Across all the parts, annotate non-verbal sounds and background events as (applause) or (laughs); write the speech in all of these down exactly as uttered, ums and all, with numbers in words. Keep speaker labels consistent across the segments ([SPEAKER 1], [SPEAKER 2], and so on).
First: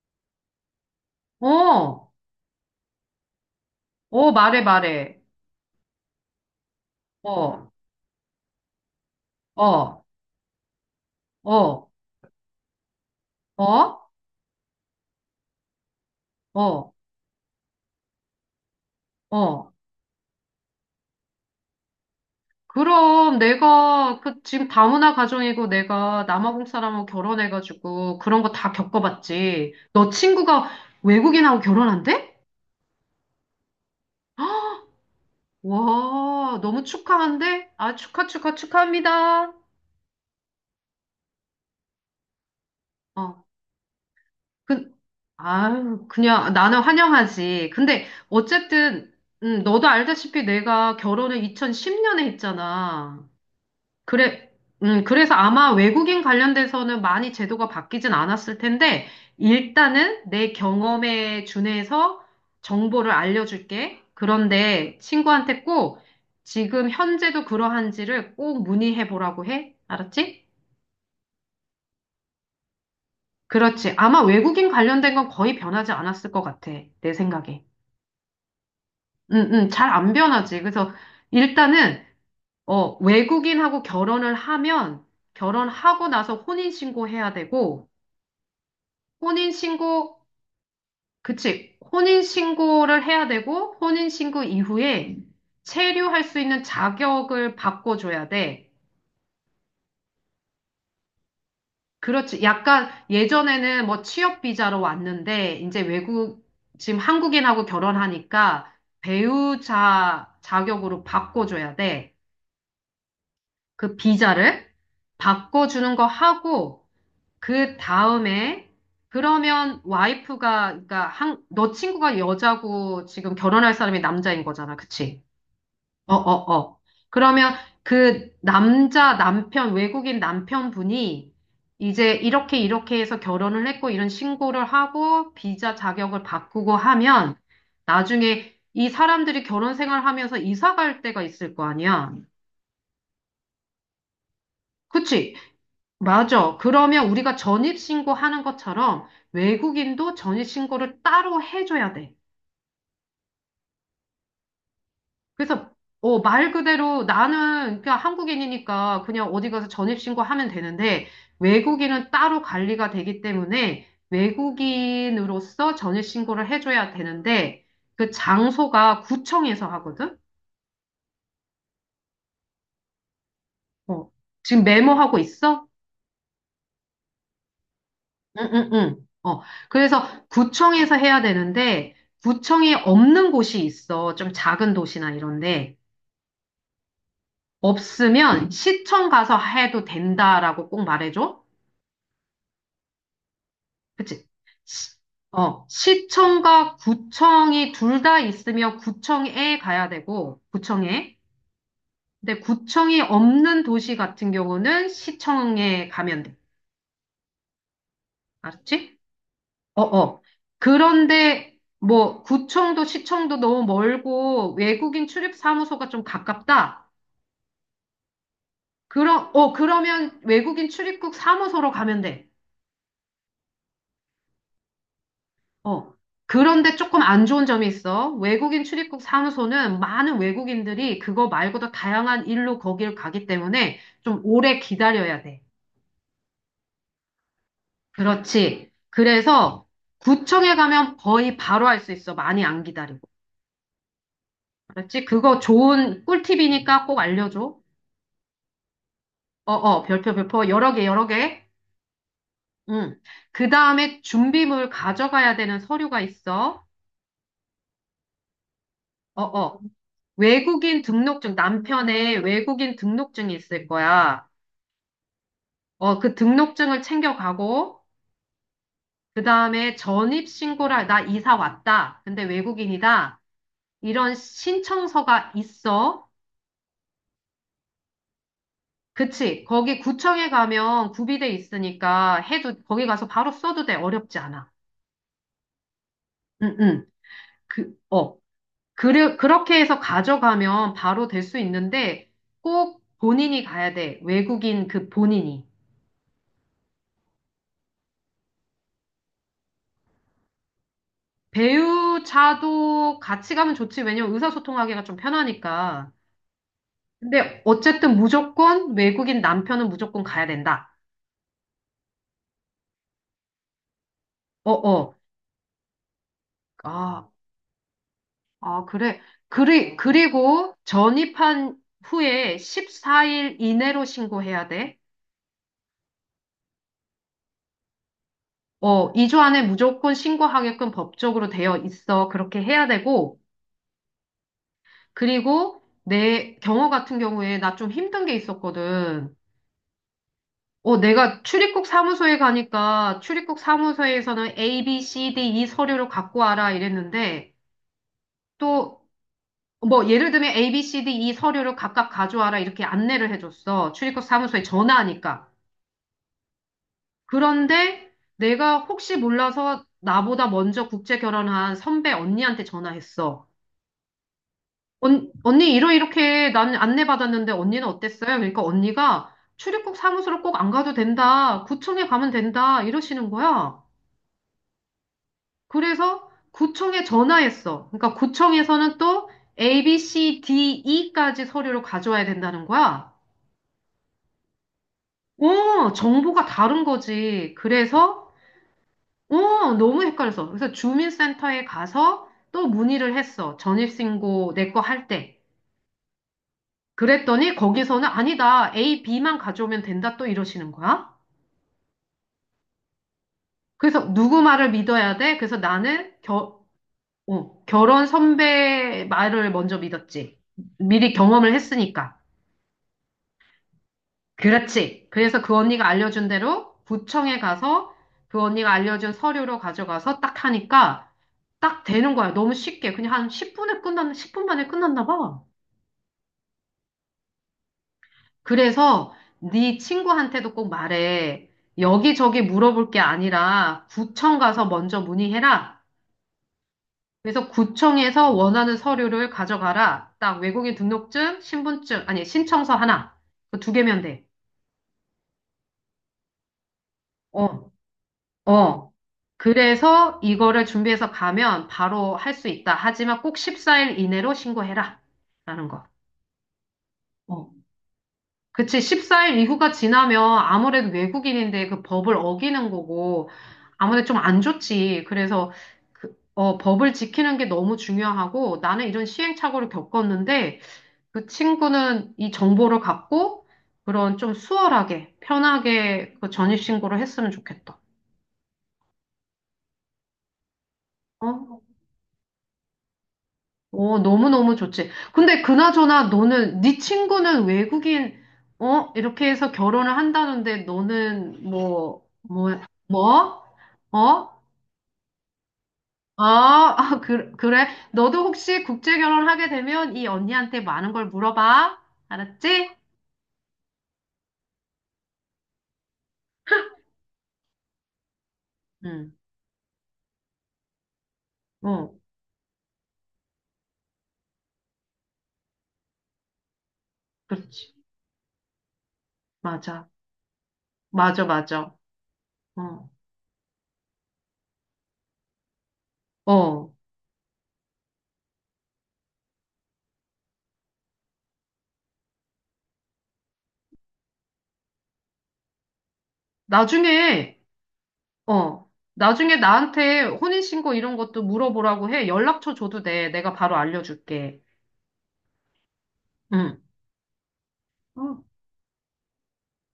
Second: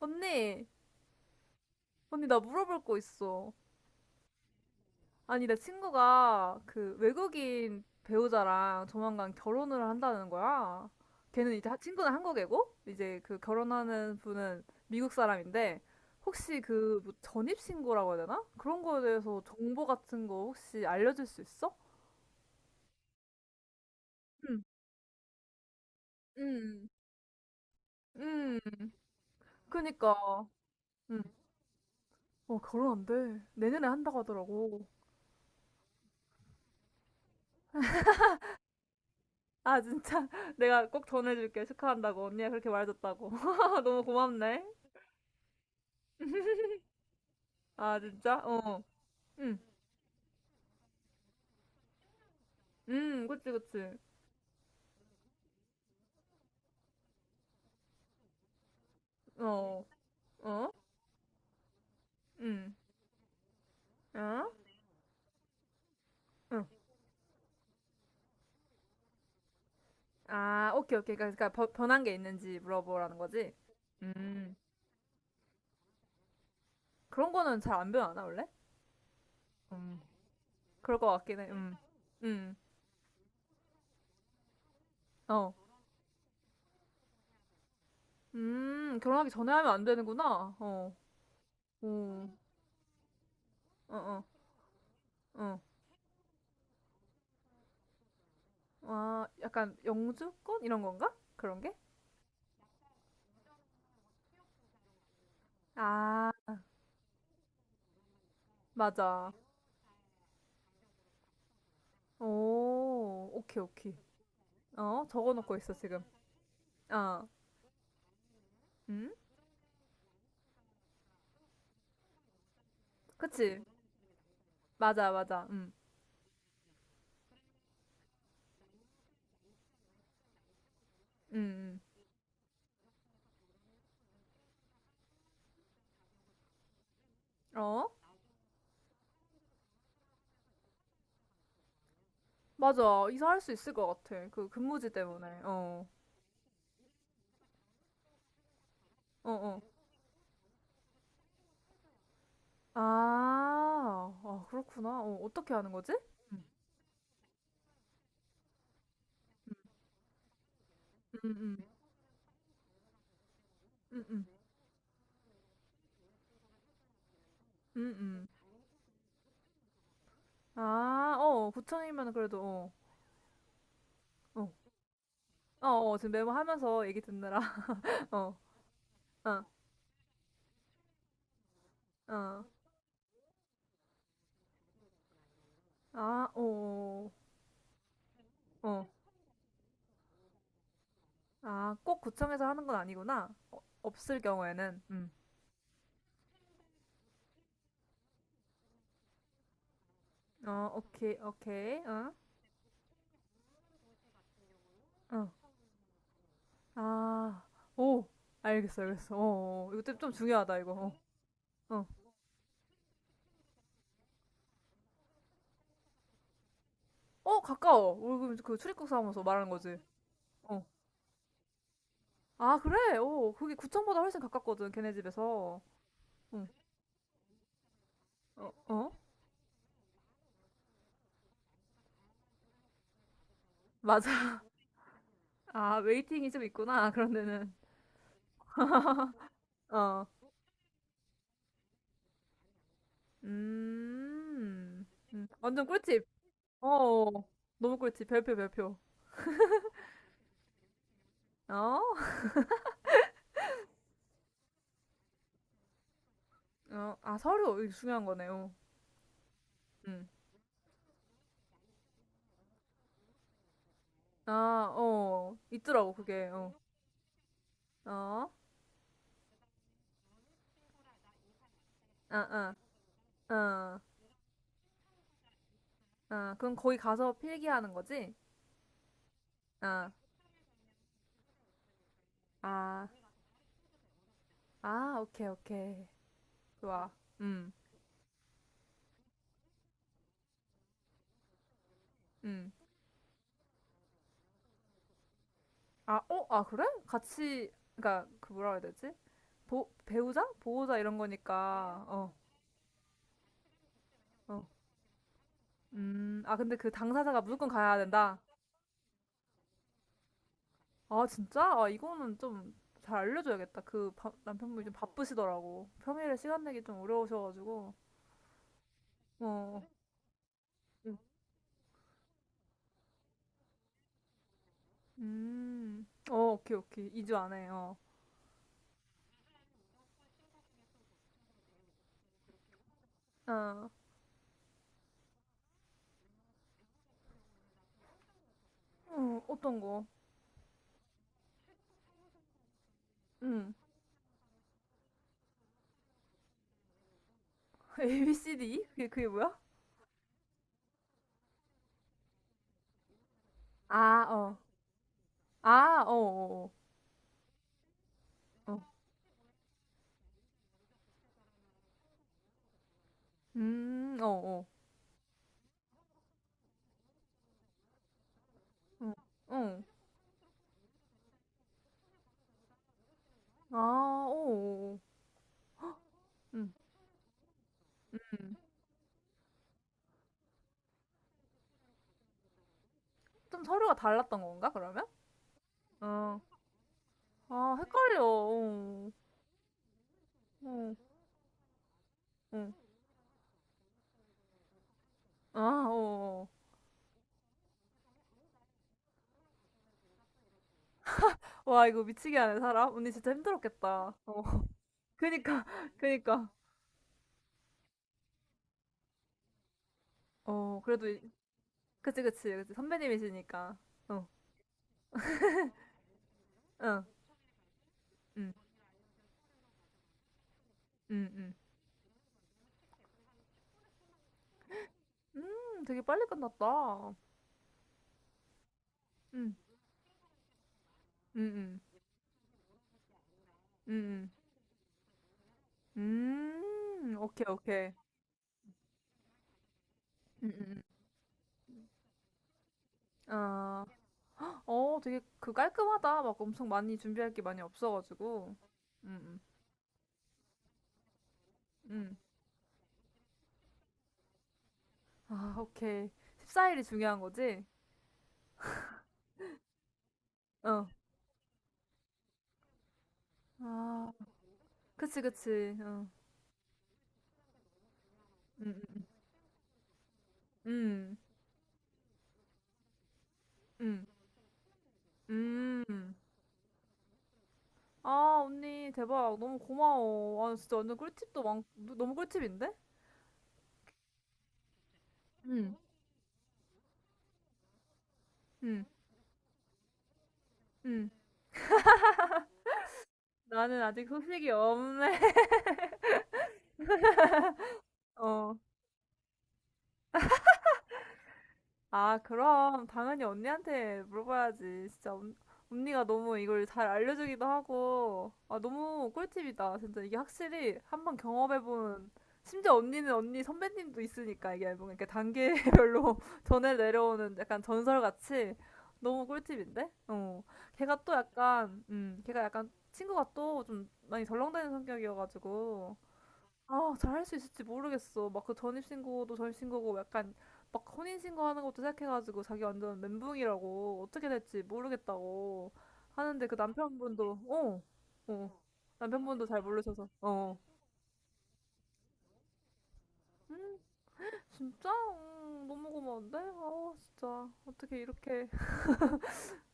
[SPEAKER 1] 언니,
[SPEAKER 2] 어,
[SPEAKER 1] 언니, 나 물어볼 거 있어.
[SPEAKER 2] 어, 말해, 말해.
[SPEAKER 1] 아니, 내 친구가 그
[SPEAKER 2] 어,
[SPEAKER 1] 외국인 배우자랑 조만간 결혼을
[SPEAKER 2] 어,
[SPEAKER 1] 한다는 거야. 걔는 이제 하-
[SPEAKER 2] 어,
[SPEAKER 1] 친구는 한국애고, 이제 그
[SPEAKER 2] 어,
[SPEAKER 1] 결혼하는 분은 미국 사람인데, 혹시
[SPEAKER 2] 어,
[SPEAKER 1] 그뭐 전입신고라고 해야 되나? 그런 거에 대해서
[SPEAKER 2] 어.
[SPEAKER 1] 정보 같은 거 혹시 알려줄 수 있어?
[SPEAKER 2] 그럼 내가 그
[SPEAKER 1] 응,
[SPEAKER 2] 지금 다문화 가정이고 내가 남아공
[SPEAKER 1] 응,
[SPEAKER 2] 사람하고 결혼해가지고 그런 거
[SPEAKER 1] 응,
[SPEAKER 2] 다 겪어봤지. 너
[SPEAKER 1] 그니까.
[SPEAKER 2] 친구가
[SPEAKER 1] 응.
[SPEAKER 2] 외국인하고 결혼한대?
[SPEAKER 1] 어, 결혼 안 돼. 내년에 한다고 하더라고.
[SPEAKER 2] 와, 너무 축하한데? 아, 축하, 축하, 축하합니다.
[SPEAKER 1] 아, 진짜. (laughs) 내가 꼭 전해줄게. 축하한다고. 언니가 그렇게 말해줬다고.
[SPEAKER 2] 어,
[SPEAKER 1] (laughs) 너무 고맙네.
[SPEAKER 2] 그, 아유, 그냥 나는 환영하지.
[SPEAKER 1] 아,
[SPEAKER 2] 근데
[SPEAKER 1] 진짜? 어.
[SPEAKER 2] 어쨌든,
[SPEAKER 1] 응.
[SPEAKER 2] 음, 너도 알다시피 내가 결혼을 이천십 년에
[SPEAKER 1] 응,
[SPEAKER 2] 했잖아.
[SPEAKER 1] 그치, 그치.
[SPEAKER 2] 그래, 음, 그래서 아마 외국인 관련돼서는 많이 제도가 바뀌진 않았을 텐데,
[SPEAKER 1] 어.
[SPEAKER 2] 일단은 내
[SPEAKER 1] 어?
[SPEAKER 2] 경험에 준해서
[SPEAKER 1] 응.
[SPEAKER 2] 정보를 알려줄게.
[SPEAKER 1] 어?
[SPEAKER 2] 그런데 친구한테 꼭
[SPEAKER 1] 응.
[SPEAKER 2] 지금 현재도 그러한지를 꼭 문의해 보라고 해. 알았지?
[SPEAKER 1] 아, 오케이, 오케이. 그러니까, 그러니까 버- 변한 게 있는지 물어보라는 거지?
[SPEAKER 2] 그렇지. 아마
[SPEAKER 1] 음.
[SPEAKER 2] 외국인 관련된 건 거의 변하지 않았을 것 같아. 내
[SPEAKER 1] 그런 거는
[SPEAKER 2] 생각에.
[SPEAKER 1] 잘 안 변하나, 원래?
[SPEAKER 2] 응, 응, 잘
[SPEAKER 1] 음.
[SPEAKER 2] 안 변하지. 그래서
[SPEAKER 1] 그럴 것 같긴 해. 음.
[SPEAKER 2] 일단은,
[SPEAKER 1] 음.
[SPEAKER 2] 어, 외국인하고 결혼을 하면,
[SPEAKER 1] 어.
[SPEAKER 2] 결혼하고 나서 혼인신고해야 되고,
[SPEAKER 1] 음, 결혼하기 전에 하면 안
[SPEAKER 2] 혼인신고,
[SPEAKER 1] 되는구나. 어.
[SPEAKER 2] 그치.
[SPEAKER 1] 오.
[SPEAKER 2] 혼인신고를 해야 되고,
[SPEAKER 1] 어, 어,
[SPEAKER 2] 혼인신고 이후에 음.
[SPEAKER 1] 어.
[SPEAKER 2] 체류할 수 있는 자격을 바꿔줘야 돼.
[SPEAKER 1] 아, 약간 영주권? 이런 건가? 그런 게?
[SPEAKER 2] 그렇지. 약간 예전에는 뭐 취업비자로 왔는데, 이제
[SPEAKER 1] 아,
[SPEAKER 2] 외국, 지금 한국인하고 결혼하니까
[SPEAKER 1] 맞아.
[SPEAKER 2] 배우자 자격으로 바꿔줘야 돼.
[SPEAKER 1] 오, 오케이, 오케이.
[SPEAKER 2] 그 비자를
[SPEAKER 1] 어, 적어놓고 있어,
[SPEAKER 2] 바꿔주는
[SPEAKER 1] 지금.
[SPEAKER 2] 거 하고,
[SPEAKER 1] 어,
[SPEAKER 2] 그 다음에
[SPEAKER 1] 음?
[SPEAKER 2] 그러면 와이프가 그러니까 한, 너 친구가 여자고 지금
[SPEAKER 1] 그치?
[SPEAKER 2] 결혼할 사람이 남자인 거잖아.
[SPEAKER 1] 맞아,
[SPEAKER 2] 그치?
[SPEAKER 1] 맞아. 음,
[SPEAKER 2] 어, 어, 어. 그러면 그 남자 남편 외국인 남편분이
[SPEAKER 1] 음,
[SPEAKER 2] 이제 이렇게 이렇게 해서 결혼을 했고 이런 신고를 하고 비자 자격을 바꾸고 하면
[SPEAKER 1] 음. 어?
[SPEAKER 2] 나중에 이 사람들이 결혼 생활하면서 이사 갈 때가 있을 거 아니야.
[SPEAKER 1] 맞아. 이사할 수 있을 것 같아. 그 근무지 때문에.
[SPEAKER 2] 그치?
[SPEAKER 1] 어,
[SPEAKER 2] 맞아. 그러면 우리가 전입신고 하는 것처럼
[SPEAKER 1] 어, 어.
[SPEAKER 2] 외국인도 전입신고를 따로 해줘야 돼.
[SPEAKER 1] 아, 아, 그렇구나. 어, 어떻게
[SPEAKER 2] 그래서,
[SPEAKER 1] 하는 거지?
[SPEAKER 2] 어, 말 그대로 나는 그냥 한국인이니까 그냥 어디 가서 전입신고 하면 되는데
[SPEAKER 1] 음, 음,
[SPEAKER 2] 외국인은 따로 관리가 되기 때문에
[SPEAKER 1] 음, 음,
[SPEAKER 2] 외국인으로서 전입신고를 해줘야 되는데
[SPEAKER 1] 음,
[SPEAKER 2] 그
[SPEAKER 1] 음.
[SPEAKER 2] 장소가 구청에서 하거든?
[SPEAKER 1] 아, 어, 구청이면 그래도, 어,
[SPEAKER 2] 어,
[SPEAKER 1] 어,
[SPEAKER 2] 지금 메모하고 있어?
[SPEAKER 1] 어, 어, 지금 메모하면서 얘기 듣느라, (laughs) 어,
[SPEAKER 2] 응, 응, 응. 어,
[SPEAKER 1] 어,
[SPEAKER 2] 그래서 구청에서 해야 되는데,
[SPEAKER 1] 어.
[SPEAKER 2] 구청이 없는 곳이 있어. 좀 작은 도시나 이런데.
[SPEAKER 1] 아, 어,
[SPEAKER 2] 없으면
[SPEAKER 1] 어.
[SPEAKER 2] 시청 가서 해도 된다라고 꼭 말해줘.
[SPEAKER 1] 아, 꼭 구청에서 하는 건 아니구나. 어, 없을
[SPEAKER 2] 그치?
[SPEAKER 1] 경우에는.
[SPEAKER 2] 시-
[SPEAKER 1] 음.
[SPEAKER 2] 어, 시청과 구청이 둘 다 있으면 구청에 가야 되고,
[SPEAKER 1] 어, 오케이,
[SPEAKER 2] 구청에.
[SPEAKER 1] 오케이. 응?
[SPEAKER 2] 근데 구청이 없는 도시 같은 경우는
[SPEAKER 1] 응.
[SPEAKER 2] 시청에 가면 돼.
[SPEAKER 1] 아, 오. 알겠어,
[SPEAKER 2] 알았지?
[SPEAKER 1] 알겠어. 어, 어. 어.
[SPEAKER 2] 어,
[SPEAKER 1] 이거 좀, 좀
[SPEAKER 2] 어.
[SPEAKER 1] 중요하다, 이거. 어.
[SPEAKER 2] 그런데
[SPEAKER 1] 어,
[SPEAKER 2] 뭐 구청도 시청도 너무 멀고 외국인 출입 사무소가 좀 가깝다.
[SPEAKER 1] 어, 가까워. 우리 그, 그 출입국 사무소
[SPEAKER 2] 그러,
[SPEAKER 1] 말하는
[SPEAKER 2] 어,
[SPEAKER 1] 거지.
[SPEAKER 2] 그러면
[SPEAKER 1] 어.
[SPEAKER 2] 외국인 출입국 사무소로 가면 돼.
[SPEAKER 1] 아, 그래? 오, 그게 구청보다 훨씬 가깝거든, 걔네 집에서.
[SPEAKER 2] 어.
[SPEAKER 1] 응.
[SPEAKER 2] 그런데 조금 안 좋은 점이 있어.
[SPEAKER 1] 어,
[SPEAKER 2] 외국인
[SPEAKER 1] 어?
[SPEAKER 2] 출입국 사무소는 많은 외국인들이 그거 말고도 다양한 일로 거길 가기 때문에 좀
[SPEAKER 1] 맞아.
[SPEAKER 2] 오래 기다려야 돼.
[SPEAKER 1] (laughs) 아, 웨이팅이 좀 있구나, 그런 데는.
[SPEAKER 2] 그렇지. 그래서
[SPEAKER 1] 어.
[SPEAKER 2] 구청에 가면 거의 바로 할 수 있어. 많이 안 기다리고.
[SPEAKER 1] 음.
[SPEAKER 2] 그렇지?
[SPEAKER 1] 음.
[SPEAKER 2] 그거
[SPEAKER 1] 완전
[SPEAKER 2] 좋은
[SPEAKER 1] 꿀팁. 어,
[SPEAKER 2] 꿀팁이니까 꼭
[SPEAKER 1] 어.
[SPEAKER 2] 알려줘.
[SPEAKER 1] 너무 꿀팁. 별표, 별표.
[SPEAKER 2] 어, 어, 별표, 별표, 여러 개, 여러 개.
[SPEAKER 1] 어?
[SPEAKER 2] 응. 그 다음에 준비물 가져가야 되는 서류가 있어.
[SPEAKER 1] 어, 아, 서류 이게 중요한 거네요.
[SPEAKER 2] 어, 어.
[SPEAKER 1] 음.
[SPEAKER 2] 외국인 등록증, 남편의 외국인 등록증이 있을 거야.
[SPEAKER 1] 아, 어, 있더라고
[SPEAKER 2] 어, 그
[SPEAKER 1] 그게. 어,
[SPEAKER 2] 등록증을 챙겨가고,
[SPEAKER 1] 어,
[SPEAKER 2] 그 다음에 전입신고를, 할- 나 이사 왔다.
[SPEAKER 1] 아,
[SPEAKER 2] 근데
[SPEAKER 1] 아,
[SPEAKER 2] 외국인이다.
[SPEAKER 1] 아,
[SPEAKER 2] 이런 신청서가 있어.
[SPEAKER 1] 아, 그럼 거기 가서 필기하는 거지?
[SPEAKER 2] 그치. 거기
[SPEAKER 1] 아,
[SPEAKER 2] 구청에 가면 구비돼 있으니까 해도, 거기
[SPEAKER 1] 아,
[SPEAKER 2] 가서 바로 써도 돼. 어렵지 않아.
[SPEAKER 1] 아, 오케이, 오케이,
[SPEAKER 2] 응, 응.
[SPEAKER 1] 좋아. 음,
[SPEAKER 2] 그, 어. 그르, 그렇게 해서 가져가면 바로 될 수 있는데
[SPEAKER 1] 음.
[SPEAKER 2] 꼭 본인이 가야 돼. 외국인 그 본인이.
[SPEAKER 1] 아, 어, 아, 그래? 같이, 그니까 그 뭐라 해야 되지? 보, 배우자? 보호자 이런 거니까. 어,
[SPEAKER 2] 배우자도 같이 가면 좋지. 왜냐면
[SPEAKER 1] 어,
[SPEAKER 2] 의사소통하기가 좀 편하니까.
[SPEAKER 1] 음. 아, 근데 그 당사자가
[SPEAKER 2] 근데
[SPEAKER 1] 무조건 가야
[SPEAKER 2] 어쨌든
[SPEAKER 1] 된다.
[SPEAKER 2] 무조건 외국인 남편은 무조건 가야 된다.
[SPEAKER 1] 아, 진짜? 아, 이거는 좀 잘 알려줘야겠다. 그 바-
[SPEAKER 2] 어,
[SPEAKER 1] 남편분이 좀
[SPEAKER 2] 어.
[SPEAKER 1] 바쁘시더라고. 평일에 시간 내기 좀
[SPEAKER 2] 아,
[SPEAKER 1] 어려우셔가지고.
[SPEAKER 2] 아, 그래.
[SPEAKER 1] 어,
[SPEAKER 2] 그리, 그리고 전입한 후에 십사 일 이내로 신고해야 돼.
[SPEAKER 1] 음, 어, 오케이, 오케이. 이 주 안에, 어.
[SPEAKER 2] 어, 이 주 안에 무조건 신고하게끔 법적으로 되어 있어. 그렇게 해야 되고,
[SPEAKER 1] 어,
[SPEAKER 2] 그리고 내 경우 같은 경우에 나 좀 힘든 게 있었거든.
[SPEAKER 1] 어, 어떤 거?
[SPEAKER 2] 어, 내가 출입국 사무소에 가니까 출입국
[SPEAKER 1] 응.
[SPEAKER 2] 사무소에서는 A, B, C, D, E 서류를 갖고 와라 이랬는데
[SPEAKER 1] (laughs) 에이, 비, 시, 디?
[SPEAKER 2] 또
[SPEAKER 1] 그게, 그게 뭐야?
[SPEAKER 2] 뭐 예를 들면 A, B, C, D, E 서류를 각각 가져와라 이렇게 안내를 해줬어. 출입국
[SPEAKER 1] 아, 어.
[SPEAKER 2] 사무소에 전화하니까.
[SPEAKER 1] 아, 어, 어,
[SPEAKER 2] 그런데
[SPEAKER 1] 어.
[SPEAKER 2] 내가
[SPEAKER 1] 어.
[SPEAKER 2] 혹시 몰라서 나보다 먼저 국제 결혼한 선배 언니한테 전화했어.
[SPEAKER 1] 음, 어, 어.
[SPEAKER 2] 언, 언니 이러 이렇게 난 안내받았는데 언니는 어땠어요? 그러니까
[SPEAKER 1] 응,
[SPEAKER 2] 언니가
[SPEAKER 1] 응.
[SPEAKER 2] 출입국 사무소로 꼭 안 가도 된다. 구청에 가면 된다. 이러시는
[SPEAKER 1] 아,
[SPEAKER 2] 거야.
[SPEAKER 1] 어, 어, 어.
[SPEAKER 2] 그래서
[SPEAKER 1] 응.
[SPEAKER 2] 구청에 전화했어. 그러니까 구청에서는 또 A, B, C, D, E까지 서류를 가져와야 된다는 거야.
[SPEAKER 1] 좀 서류가 달랐던 건가, 그러면?
[SPEAKER 2] 어,
[SPEAKER 1] 어.
[SPEAKER 2] 정보가 다른 거지.
[SPEAKER 1] 아, 헷갈려.
[SPEAKER 2] 그래서
[SPEAKER 1] 어,
[SPEAKER 2] 어, 너무 헷갈려서. 그래서
[SPEAKER 1] 어,
[SPEAKER 2] 주민센터에 가서 또
[SPEAKER 1] 어.
[SPEAKER 2] 문의를 했어. 전입신고 내 거 할 때.
[SPEAKER 1] 아, 어, 어.
[SPEAKER 2] 그랬더니 거기서는 아니다. A, B만 가져오면 된다. 또 이러시는 거야.
[SPEAKER 1] 와, 이거 미치게 하네, 사람. 언니 진짜
[SPEAKER 2] 그래서
[SPEAKER 1] 힘들었겠다. 어.
[SPEAKER 2] 누구 말을
[SPEAKER 1] (laughs)
[SPEAKER 2] 믿어야 돼? 그래서
[SPEAKER 1] 그니까,
[SPEAKER 2] 나는
[SPEAKER 1] 그니까.
[SPEAKER 2] 겨, 어, 결혼 선배 말을 먼저 믿었지.
[SPEAKER 1] 어, 그래도,
[SPEAKER 2] 미리
[SPEAKER 1] 이-
[SPEAKER 2] 경험을 했으니까.
[SPEAKER 1] 그치, 그치, 그치. 선배님이시니까. 어,
[SPEAKER 2] 그렇지. 그래서 그 언니가 알려준 대로
[SPEAKER 1] 응,
[SPEAKER 2] 구청에 가서 그
[SPEAKER 1] 응,
[SPEAKER 2] 언니가 알려준 서류로 가져가서 딱 하니까
[SPEAKER 1] 응, 응.
[SPEAKER 2] 딱 되는 거야. 너무 쉽게. 그냥 한 십 분에 끝났, 십 분 만에 끝났나 봐.
[SPEAKER 1] 음, 되게 빨리 끝났다.
[SPEAKER 2] 그래서
[SPEAKER 1] 응, 응,
[SPEAKER 2] 네 친구한테도 꼭 말해.
[SPEAKER 1] 응,
[SPEAKER 2] 여기저기 물어볼 게 아니라
[SPEAKER 1] 응,
[SPEAKER 2] 구청 가서 먼저 문의해라.
[SPEAKER 1] 응. 음, 오케이,
[SPEAKER 2] 그래서
[SPEAKER 1] 오케이.
[SPEAKER 2] 구청에서 원하는 서류를 가져가라. 딱
[SPEAKER 1] 응, 응,
[SPEAKER 2] 외국인
[SPEAKER 1] 응.
[SPEAKER 2] 등록증, 신분증, 아니, 신청서 하나. 그 두
[SPEAKER 1] 아,
[SPEAKER 2] 개면 돼.
[SPEAKER 1] 어, 되게 그 깔끔하다. 막 엄청 많이 준비할 게 많이
[SPEAKER 2] 어,
[SPEAKER 1] 없어가지고.
[SPEAKER 2] 어.
[SPEAKER 1] 응, 응,
[SPEAKER 2] 그래서 이거를 준비해서 가면 바로
[SPEAKER 1] 응.
[SPEAKER 2] 할 수 있다. 하지만 꼭 십사 일 이내로 신고해라.
[SPEAKER 1] 아,
[SPEAKER 2] 라는 거.
[SPEAKER 1] 오케이. 십사 일이 중요한
[SPEAKER 2] 어.
[SPEAKER 1] 거지?
[SPEAKER 2] 그치, 십사 일 이후가 지나면
[SPEAKER 1] 어.
[SPEAKER 2] 아무래도 외국인인데 그 법을 어기는 거고, 아무래도
[SPEAKER 1] 아,
[SPEAKER 2] 좀 안 좋지.
[SPEAKER 1] 그치,
[SPEAKER 2] 그래서
[SPEAKER 1] 그치. 어.
[SPEAKER 2] 그, 어, 법을 지키는 게 너무 중요하고,
[SPEAKER 1] 응, 응,
[SPEAKER 2] 나는
[SPEAKER 1] 응.
[SPEAKER 2] 이런 시행착오를 겪었는데,
[SPEAKER 1] 응.
[SPEAKER 2] 그 친구는 이 정보를 갖고,
[SPEAKER 1] 음,
[SPEAKER 2] 그런 좀 수월하게, 편하게
[SPEAKER 1] 음.
[SPEAKER 2] 그 전입신고를 했으면 좋겠다.
[SPEAKER 1] 아, 언니, 대박. 너무 고마워. 아, 진짜 완전 꿀팁도
[SPEAKER 2] 어?
[SPEAKER 1] 많, 너무 꿀팁인데?
[SPEAKER 2] 오, 너무너무 좋지. 근데
[SPEAKER 1] 음,
[SPEAKER 2] 그나저나 너는, 네 친구는 외국인,
[SPEAKER 1] 음,
[SPEAKER 2] 어? 이렇게 해서 결혼을 한다는데
[SPEAKER 1] 음.
[SPEAKER 2] 너는 뭐, 뭐, 뭐?
[SPEAKER 1] 나는 아직
[SPEAKER 2] 어?
[SPEAKER 1] 소식이 없네. (laughs)
[SPEAKER 2] 아, 아, 그, 그래. 너도
[SPEAKER 1] 어.
[SPEAKER 2] 혹시 국제 결혼하게 되면 이 언니한테 많은 걸 물어봐.
[SPEAKER 1] 아,
[SPEAKER 2] 알았지?
[SPEAKER 1] 그럼 당연히 언니한테 물어봐야지. 진짜 언, 언니가 너무 이걸 잘 알려주기도 하고, 아, 너무
[SPEAKER 2] 응,
[SPEAKER 1] 꿀팁이다. 진짜 이게 확실히 한번
[SPEAKER 2] 어,
[SPEAKER 1] 경험해본, 심지어 언니는 언니 선배님도 있으니까 이게 뭔가 이렇게 단계별로 (laughs) 전에 내려오는 약간
[SPEAKER 2] 그렇지.
[SPEAKER 1] 전설같이 너무
[SPEAKER 2] 맞아.
[SPEAKER 1] 꿀팁인데? 어. 걔가 또
[SPEAKER 2] 맞아, 맞아.
[SPEAKER 1] 약간, 음, 걔가 약간
[SPEAKER 2] 어,
[SPEAKER 1] 친구가 또 좀 많이 덜렁대는 성격이어가지고,
[SPEAKER 2] 어.
[SPEAKER 1] 아, 잘 할 수 있을지 모르겠어. 막 그 전입신고도 전입신고고 약간 막 혼인신고하는 것도 생각해가지고 자기 완전 멘붕이라고 어떻게 될지 모르겠다고 하는데 그 남편분도
[SPEAKER 2] 나중에,
[SPEAKER 1] 어, 어,
[SPEAKER 2] 어. 나중에
[SPEAKER 1] 남편분도 잘
[SPEAKER 2] 나한테
[SPEAKER 1] 모르셔서 어,
[SPEAKER 2] 혼인신고 이런 것도 물어보라고 해. 연락처 줘도 돼. 내가 바로 알려줄게.
[SPEAKER 1] 진짜 음, 너무 고마운데?
[SPEAKER 2] 응.
[SPEAKER 1] 아, 진짜 어떻게
[SPEAKER 2] 어,
[SPEAKER 1] 이렇게 (laughs)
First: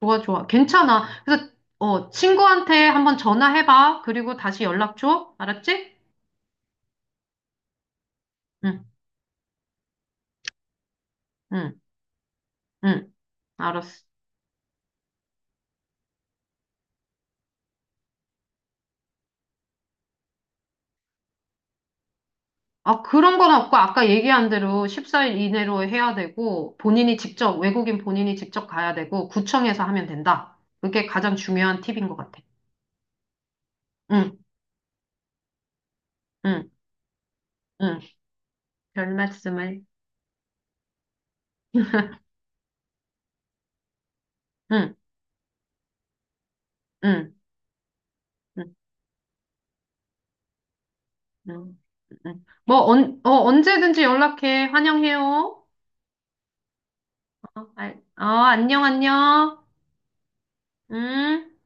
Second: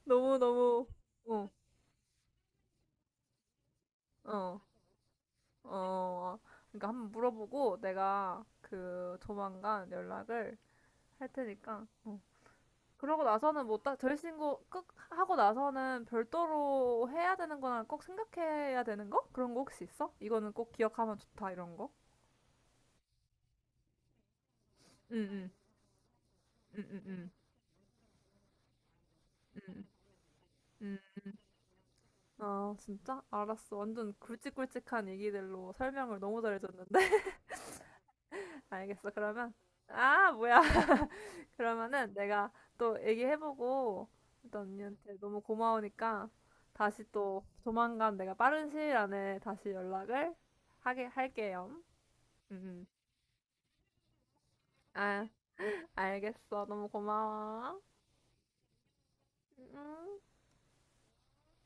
[SPEAKER 2] 좋아,
[SPEAKER 1] 너무
[SPEAKER 2] 좋아.
[SPEAKER 1] 너무
[SPEAKER 2] 괜찮아.
[SPEAKER 1] 어,
[SPEAKER 2] 그래서, 어, 친구한테 한번 전화해봐. 그리고
[SPEAKER 1] 어,
[SPEAKER 2] 다시 연락 줘. 알았지?
[SPEAKER 1] 어. 그러니까 한번 물어보고 내가
[SPEAKER 2] 응,
[SPEAKER 1] 그 조만간 연락을 할
[SPEAKER 2] 응,
[SPEAKER 1] 테니까. 어.
[SPEAKER 2] 응.
[SPEAKER 1] 그러고 나서는 뭐 딱
[SPEAKER 2] 알았어.
[SPEAKER 1] 절신고 끝 하고 나서는 별도로 해야 되는 거나 꼭 생각해야 되는 거? 그런 거 혹시 있어? 이거는 꼭 기억하면 좋다 이런 거?
[SPEAKER 2] 아, 그런 건 없고, 아까 얘기한 대로
[SPEAKER 1] 응,
[SPEAKER 2] 십사 일
[SPEAKER 1] 응,
[SPEAKER 2] 이내로 해야 되고,
[SPEAKER 1] 응, 응,
[SPEAKER 2] 본인이
[SPEAKER 1] 응,
[SPEAKER 2] 직접, 외국인 본인이 직접 가야 되고, 구청에서
[SPEAKER 1] 응,
[SPEAKER 2] 하면 된다.
[SPEAKER 1] 응.
[SPEAKER 2] 그게 가장 중요한 팁인 것 같아.
[SPEAKER 1] 아 진짜? 알았어. 완전
[SPEAKER 2] 응,
[SPEAKER 1] 굵직굵직한 얘기들로 설명을 너무
[SPEAKER 2] 응,
[SPEAKER 1] 잘해줬는데?
[SPEAKER 2] 응.
[SPEAKER 1] (laughs) 알겠어.
[SPEAKER 2] 별
[SPEAKER 1] 그러면
[SPEAKER 2] 말씀을.
[SPEAKER 1] 아 뭐야? (laughs) 그러면은 내가 또 얘기해보고 일단
[SPEAKER 2] 응,
[SPEAKER 1] 언니한테 너무 고마우니까 다시
[SPEAKER 2] 응,
[SPEAKER 1] 또 조만간 내가 빠른
[SPEAKER 2] 응,
[SPEAKER 1] 시일 안에 다시 연락을 하게 할게요.
[SPEAKER 2] 응. 응. 응.
[SPEAKER 1] 응,
[SPEAKER 2] 뭐,
[SPEAKER 1] 응.
[SPEAKER 2] 언, 어, 언제든지 연락해.
[SPEAKER 1] 아,
[SPEAKER 2] 환영해요.
[SPEAKER 1] 알겠어. 너무
[SPEAKER 2] 어,
[SPEAKER 1] 고마워.
[SPEAKER 2] 알- 어, 안녕, 안녕.
[SPEAKER 1] 음.
[SPEAKER 2] 응?